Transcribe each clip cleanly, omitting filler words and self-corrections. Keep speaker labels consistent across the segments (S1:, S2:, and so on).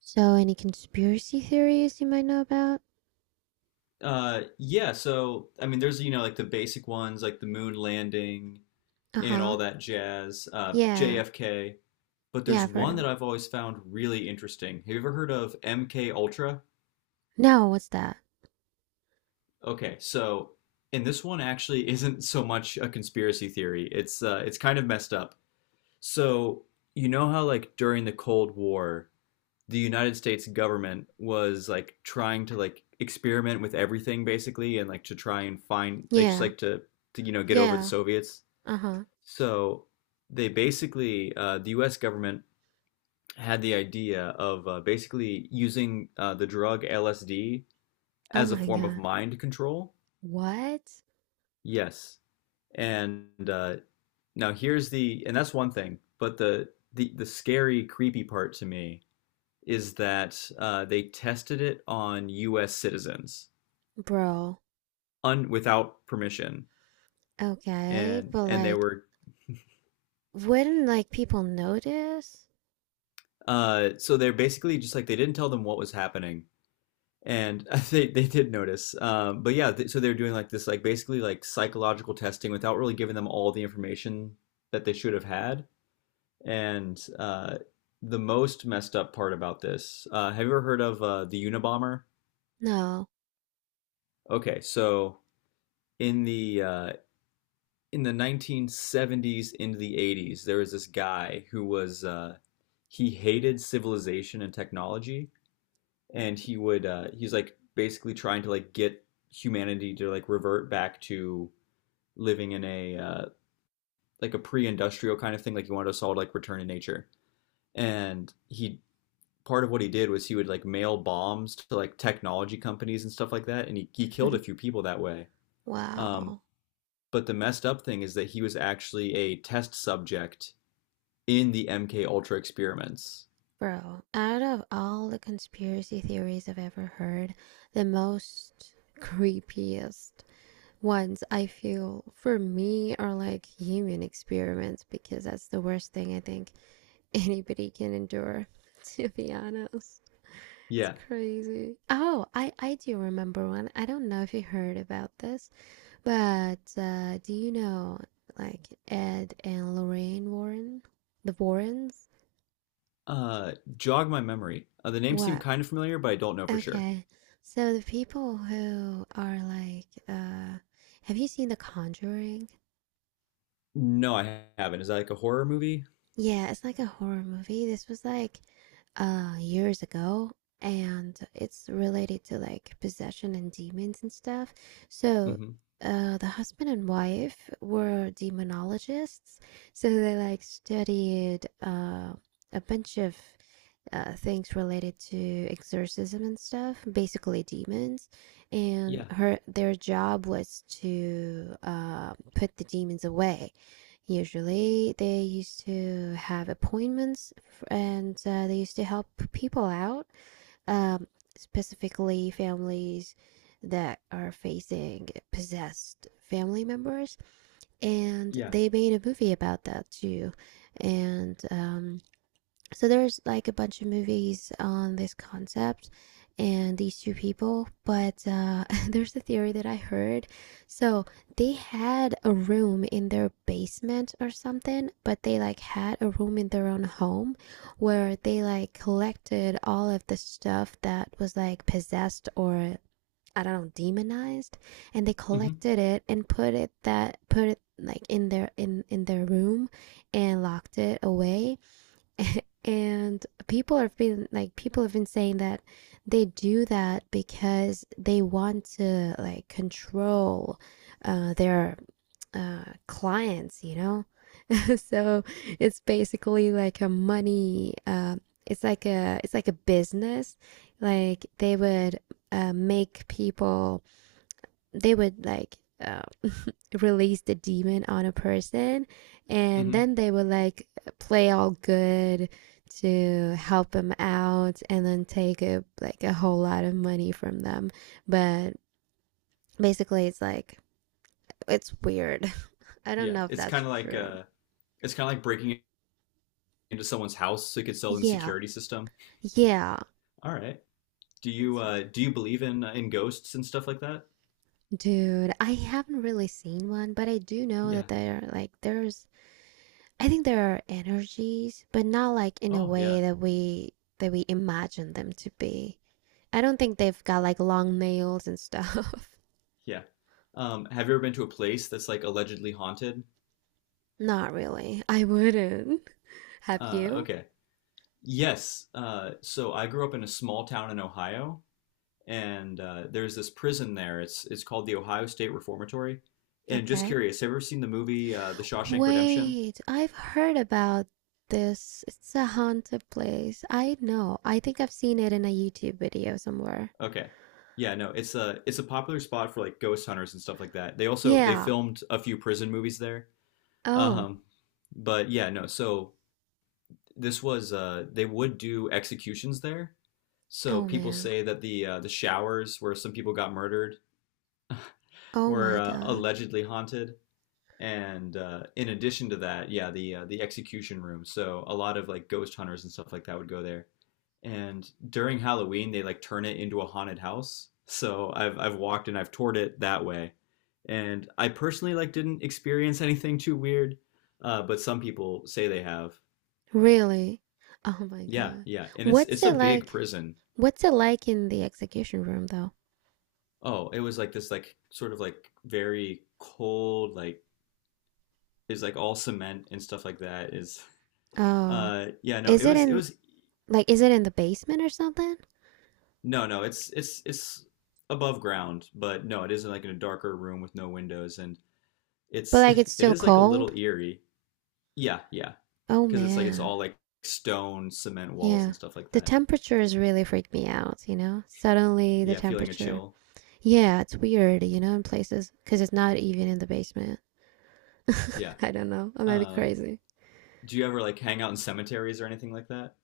S1: So, any conspiracy theories you might know about?
S2: Yeah, I mean, there's like the basic ones like the moon landing
S1: Uh
S2: and
S1: huh.
S2: all that jazz,
S1: Yeah.
S2: JFK. But
S1: Yeah,
S2: there's
S1: I've heard
S2: one
S1: heard
S2: that
S1: them.
S2: I've always found really interesting. Have you ever heard of MK Ultra?
S1: No, what's that?
S2: Okay, so and this one actually isn't so much a conspiracy theory. It's kind of messed up. So how like during the Cold War, the United States government was like trying to like experiment with everything basically and like to try and find like just
S1: Yeah.
S2: like to get over the
S1: Yeah.
S2: Soviets.
S1: Uh huh.
S2: So they basically the U.S. government had the idea of basically using the drug LSD
S1: Oh
S2: as a
S1: my
S2: form of
S1: god.
S2: mind control.
S1: What?
S2: Yes, and now here's the and that's one thing, but the scary creepy part to me is that they tested it on U.S. citizens
S1: Bro.
S2: without permission,
S1: Okay,
S2: and
S1: but
S2: and they
S1: like,
S2: were
S1: wouldn't like people notice?
S2: so they're basically just like they didn't tell them what was happening, and they did notice. But yeah, so they're doing like this like basically like psychological testing without really giving them all the information that they should have had, and the most messed up part about this. Have you ever heard of the Unabomber?
S1: No.
S2: Okay, so in the uh, in the 1970s into the 80s, there was this guy who was he hated civilization and technology, and he's like basically trying to like get humanity to like revert back to living in a like a pre-industrial kind of thing. Like he wanted us all to like return to nature, and he part of what he did was he would like mail bombs to like technology companies and stuff like that, and he killed a few people that way. Um,
S1: Wow.
S2: but the messed up thing is that he was actually a test subject in the MK Ultra experiments.
S1: Bro, out of all the conspiracy theories I've ever heard, the most creepiest ones I feel for me are like human experiments, because that's the worst thing I think anybody can endure, to be honest. It's
S2: Yeah.
S1: crazy. Oh, I do remember one. I don't know if you heard about this, but do you know like Ed and Lorraine Warren? The Warrens?
S2: Jog my memory. The name seemed
S1: What?
S2: kind of familiar, but I don't know for sure.
S1: Okay. So the people who are like, have you seen The Conjuring?
S2: No, I haven't. Is that like a horror movie?
S1: Yeah, it's like a horror movie. This was like years ago, and it's related to like possession and demons and stuff. So,
S2: Mm-hmm.
S1: the husband and wife were demonologists, so they like studied a bunch of things related to exorcism and stuff, basically demons. And
S2: Yeah.
S1: her their job was to put the demons away. Usually, they used to have appointments, and they used to help people out, um, specifically families that are facing possessed family members. And
S2: Yeah.
S1: they made a movie about that too. And so there's like a bunch of movies on this concept and these two people, but there's a theory that I heard. So they had a room in their basement or something, but they like had a room in their own home where they like collected all of the stuff that was like possessed or I don't know demonized, and they
S2: Mm-hmm.
S1: collected it and put it, that put it like in their room and locked it away. And people have been saying that they do that because they want to like control their clients you know. So it's basically like a money it's like a business. Like they would make people, they would like release the demon on a person, and
S2: Mm-hmm.
S1: then they would like play all good to help them out, and then take a, like a whole lot of money from them. But basically it's like it's weird. I don't
S2: Yeah.
S1: know if
S2: It's
S1: that's
S2: kind of like
S1: true.
S2: it's kind of like breaking into someone's house so you could sell them the
S1: Yeah,
S2: security system.
S1: yeah,
S2: All right. Do you
S1: that's weird.
S2: uh, do you believe in ghosts and stuff like that?
S1: Dude, I haven't really seen one, but I do know that
S2: Yeah.
S1: there like there's I think there are energies, but not like in a
S2: Oh yeah,
S1: way that we imagine them to be. I don't think they've got like long nails and stuff.
S2: yeah. Have you ever been to a place that's like allegedly haunted?
S1: Not really. I wouldn't. Have
S2: Uh,
S1: you?
S2: okay. Yes. So I grew up in a small town in Ohio, and there's this prison there. It's called the Ohio State Reformatory. And just
S1: Okay.
S2: curious, have you ever seen the movie The Shawshank Redemption?
S1: Wait, I've heard about this. It's a haunted place. I know. I think I've seen it in a YouTube video somewhere.
S2: Okay. Yeah, no, it's a popular spot for like ghost hunters and stuff like that. They also they
S1: Yeah.
S2: filmed a few prison movies there.
S1: Oh.
S2: Um, but yeah, no, so this was they would do executions there. So
S1: Oh
S2: people
S1: man.
S2: say that the showers where some people got murdered
S1: Oh
S2: were
S1: my god.
S2: allegedly haunted. And in addition to that, yeah, the execution room. So a lot of like ghost hunters and stuff like that would go there. And during Halloween, they like turn it into a haunted house. So I've walked and I've toured it that way. And I personally like didn't experience anything too weird, but some people say they have.
S1: Really? Oh my
S2: Yeah,
S1: god.
S2: yeah, and it's
S1: What's
S2: it's a
S1: it
S2: big
S1: like?
S2: prison.
S1: What's it like in the execution room though?
S2: Oh, it was like this, like sort of like very cold, like is like all cement and stuff like that. Is
S1: Oh,
S2: yeah, no,
S1: is
S2: it
S1: it
S2: was it
S1: in
S2: was
S1: like is it in the basement or something?
S2: no, it's it's above ground, but no, it isn't like in a darker room with no windows, and
S1: But
S2: it's
S1: like it's
S2: it
S1: still
S2: is like a
S1: cold?
S2: little eerie. Yeah, yeah,
S1: Oh
S2: because it's like it's all
S1: man.
S2: like stone, cement walls
S1: Yeah.
S2: and stuff like
S1: The
S2: that.
S1: temperatures really freak me out, you know? Suddenly the
S2: Yeah, feeling a
S1: temperature.
S2: chill.
S1: Yeah, it's weird, you know, in places cuz it's not even in the basement.
S2: Yeah.
S1: I don't know. I might be
S2: Um,
S1: crazy.
S2: do you ever like hang out in cemeteries or anything like that?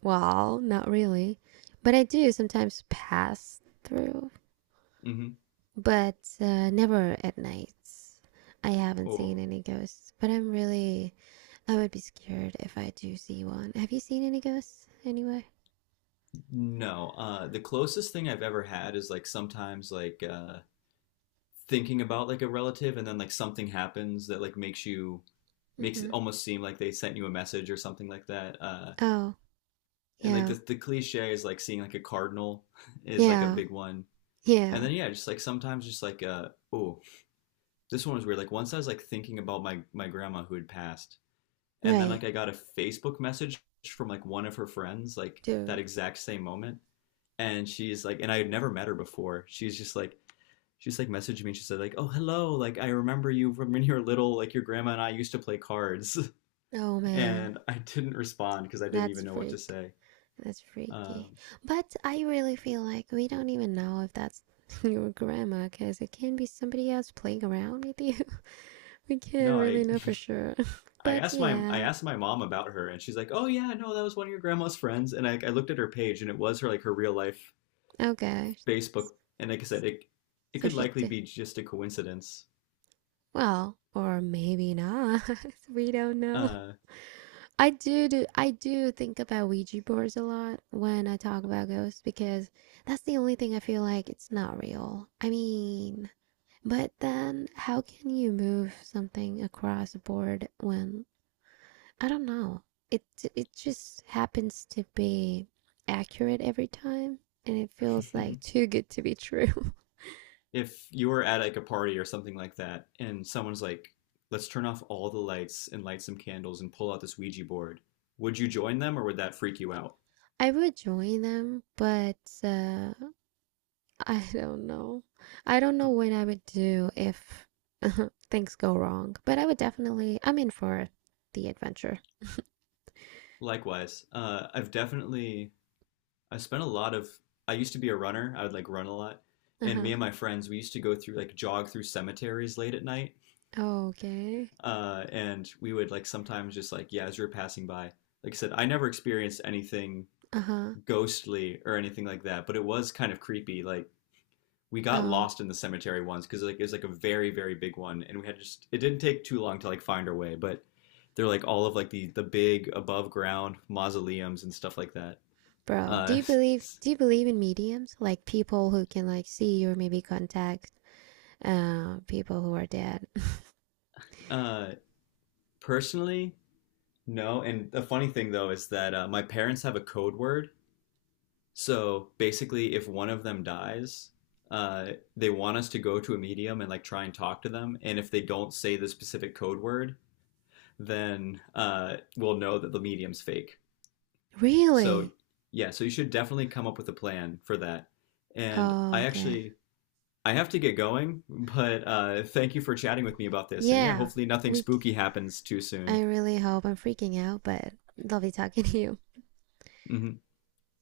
S1: Well, not really. But I do sometimes pass through,
S2: Mm-hmm.
S1: but never at nights. I haven't seen
S2: Oh.
S1: any ghosts, but I'm really, I would be scared if I do see one. Have you seen any ghosts anyway?
S2: No, the closest thing I've ever had is like sometimes like thinking about like a relative and then like something happens that like makes you makes it
S1: Mm-hmm.
S2: almost seem like they sent you a message or something like that. Uh,
S1: Oh,
S2: and like
S1: yeah,
S2: the cliche is like seeing like a cardinal is like a
S1: yeah,
S2: big one. And
S1: yeah.
S2: then yeah, just like sometimes just like uh oh, this one was weird. Like once I was like thinking about my grandma who had passed, and then
S1: Right,
S2: like I got a Facebook message from like one of her friends like that
S1: dude.
S2: exact same moment and she's like and I had never met her before she's just like she's like messaged me and she said like oh hello like I remember you from when you were little like your grandma and I used to play cards
S1: Oh man,
S2: and I didn't respond because I didn't
S1: that's
S2: even know what to
S1: freak.
S2: say
S1: That's freaky.
S2: um
S1: But I really feel like we don't even know if that's your grandma, because it can be somebody else playing around with you. We can't
S2: no i
S1: really know for sure.
S2: i
S1: But
S2: asked my I
S1: yeah,
S2: asked my mom about her and she's like oh yeah no that was one of your grandma's friends and I looked at her page and it was her like her real life
S1: okay.
S2: Facebook and like I said it it
S1: So
S2: could
S1: she
S2: likely
S1: did,
S2: be just a coincidence
S1: well, or maybe not. We don't know.
S2: uh
S1: I do, do I do think about Ouija boards a lot when I talk about ghosts, because that's the only thing I feel like it's not real. I mean, but then how can you move something across a board when I don't know. It it just happens to be accurate every time, and it feels like too good to be true.
S2: if you were at like a party or something like that, and someone's like, "Let's turn off all the lights and light some candles and pull out this Ouija board," would you join them or would that freak you out?
S1: I would join them, but uh I don't know. I don't know what I would do if things go wrong, but I would definitely, I'm in for the adventure.
S2: Likewise, I've definitely I spent a lot of. I used to be a runner. I would like run a lot, and me
S1: Uh-huh.
S2: and my friends we used to go through like jog through cemeteries late at night,
S1: Okay.
S2: and we would like sometimes just like yeah, as you're passing by. Like I said, I never experienced anything
S1: Uh-huh.
S2: ghostly or anything like that, but it was kind of creepy. Like we got
S1: Oh,
S2: lost in the cemetery once because like it was like a very big one, and we had just it didn't take too long to like find our way, but they're like all of like the big above ground mausoleums and stuff like that.
S1: bro,
S2: Uh,
S1: do you believe in mediums? Like people who can like see or maybe contact people who are dead.
S2: uh, personally, no. And the funny thing though is that my parents have a code word. So basically, if one of them dies, they want us to go to a medium and like try and talk to them. And if they don't say the specific code word, then we'll know that the medium's fake. So
S1: Really?
S2: yeah, so you should definitely come up with a plan for that. And
S1: Oh,
S2: I
S1: okay.
S2: actually I have to get going, but thank you for chatting with me about this. And yeah,
S1: Yeah.
S2: hopefully nothing
S1: We
S2: spooky happens too
S1: I
S2: soon.
S1: really hope, I'm freaking out, but love you talking to you.
S2: hmm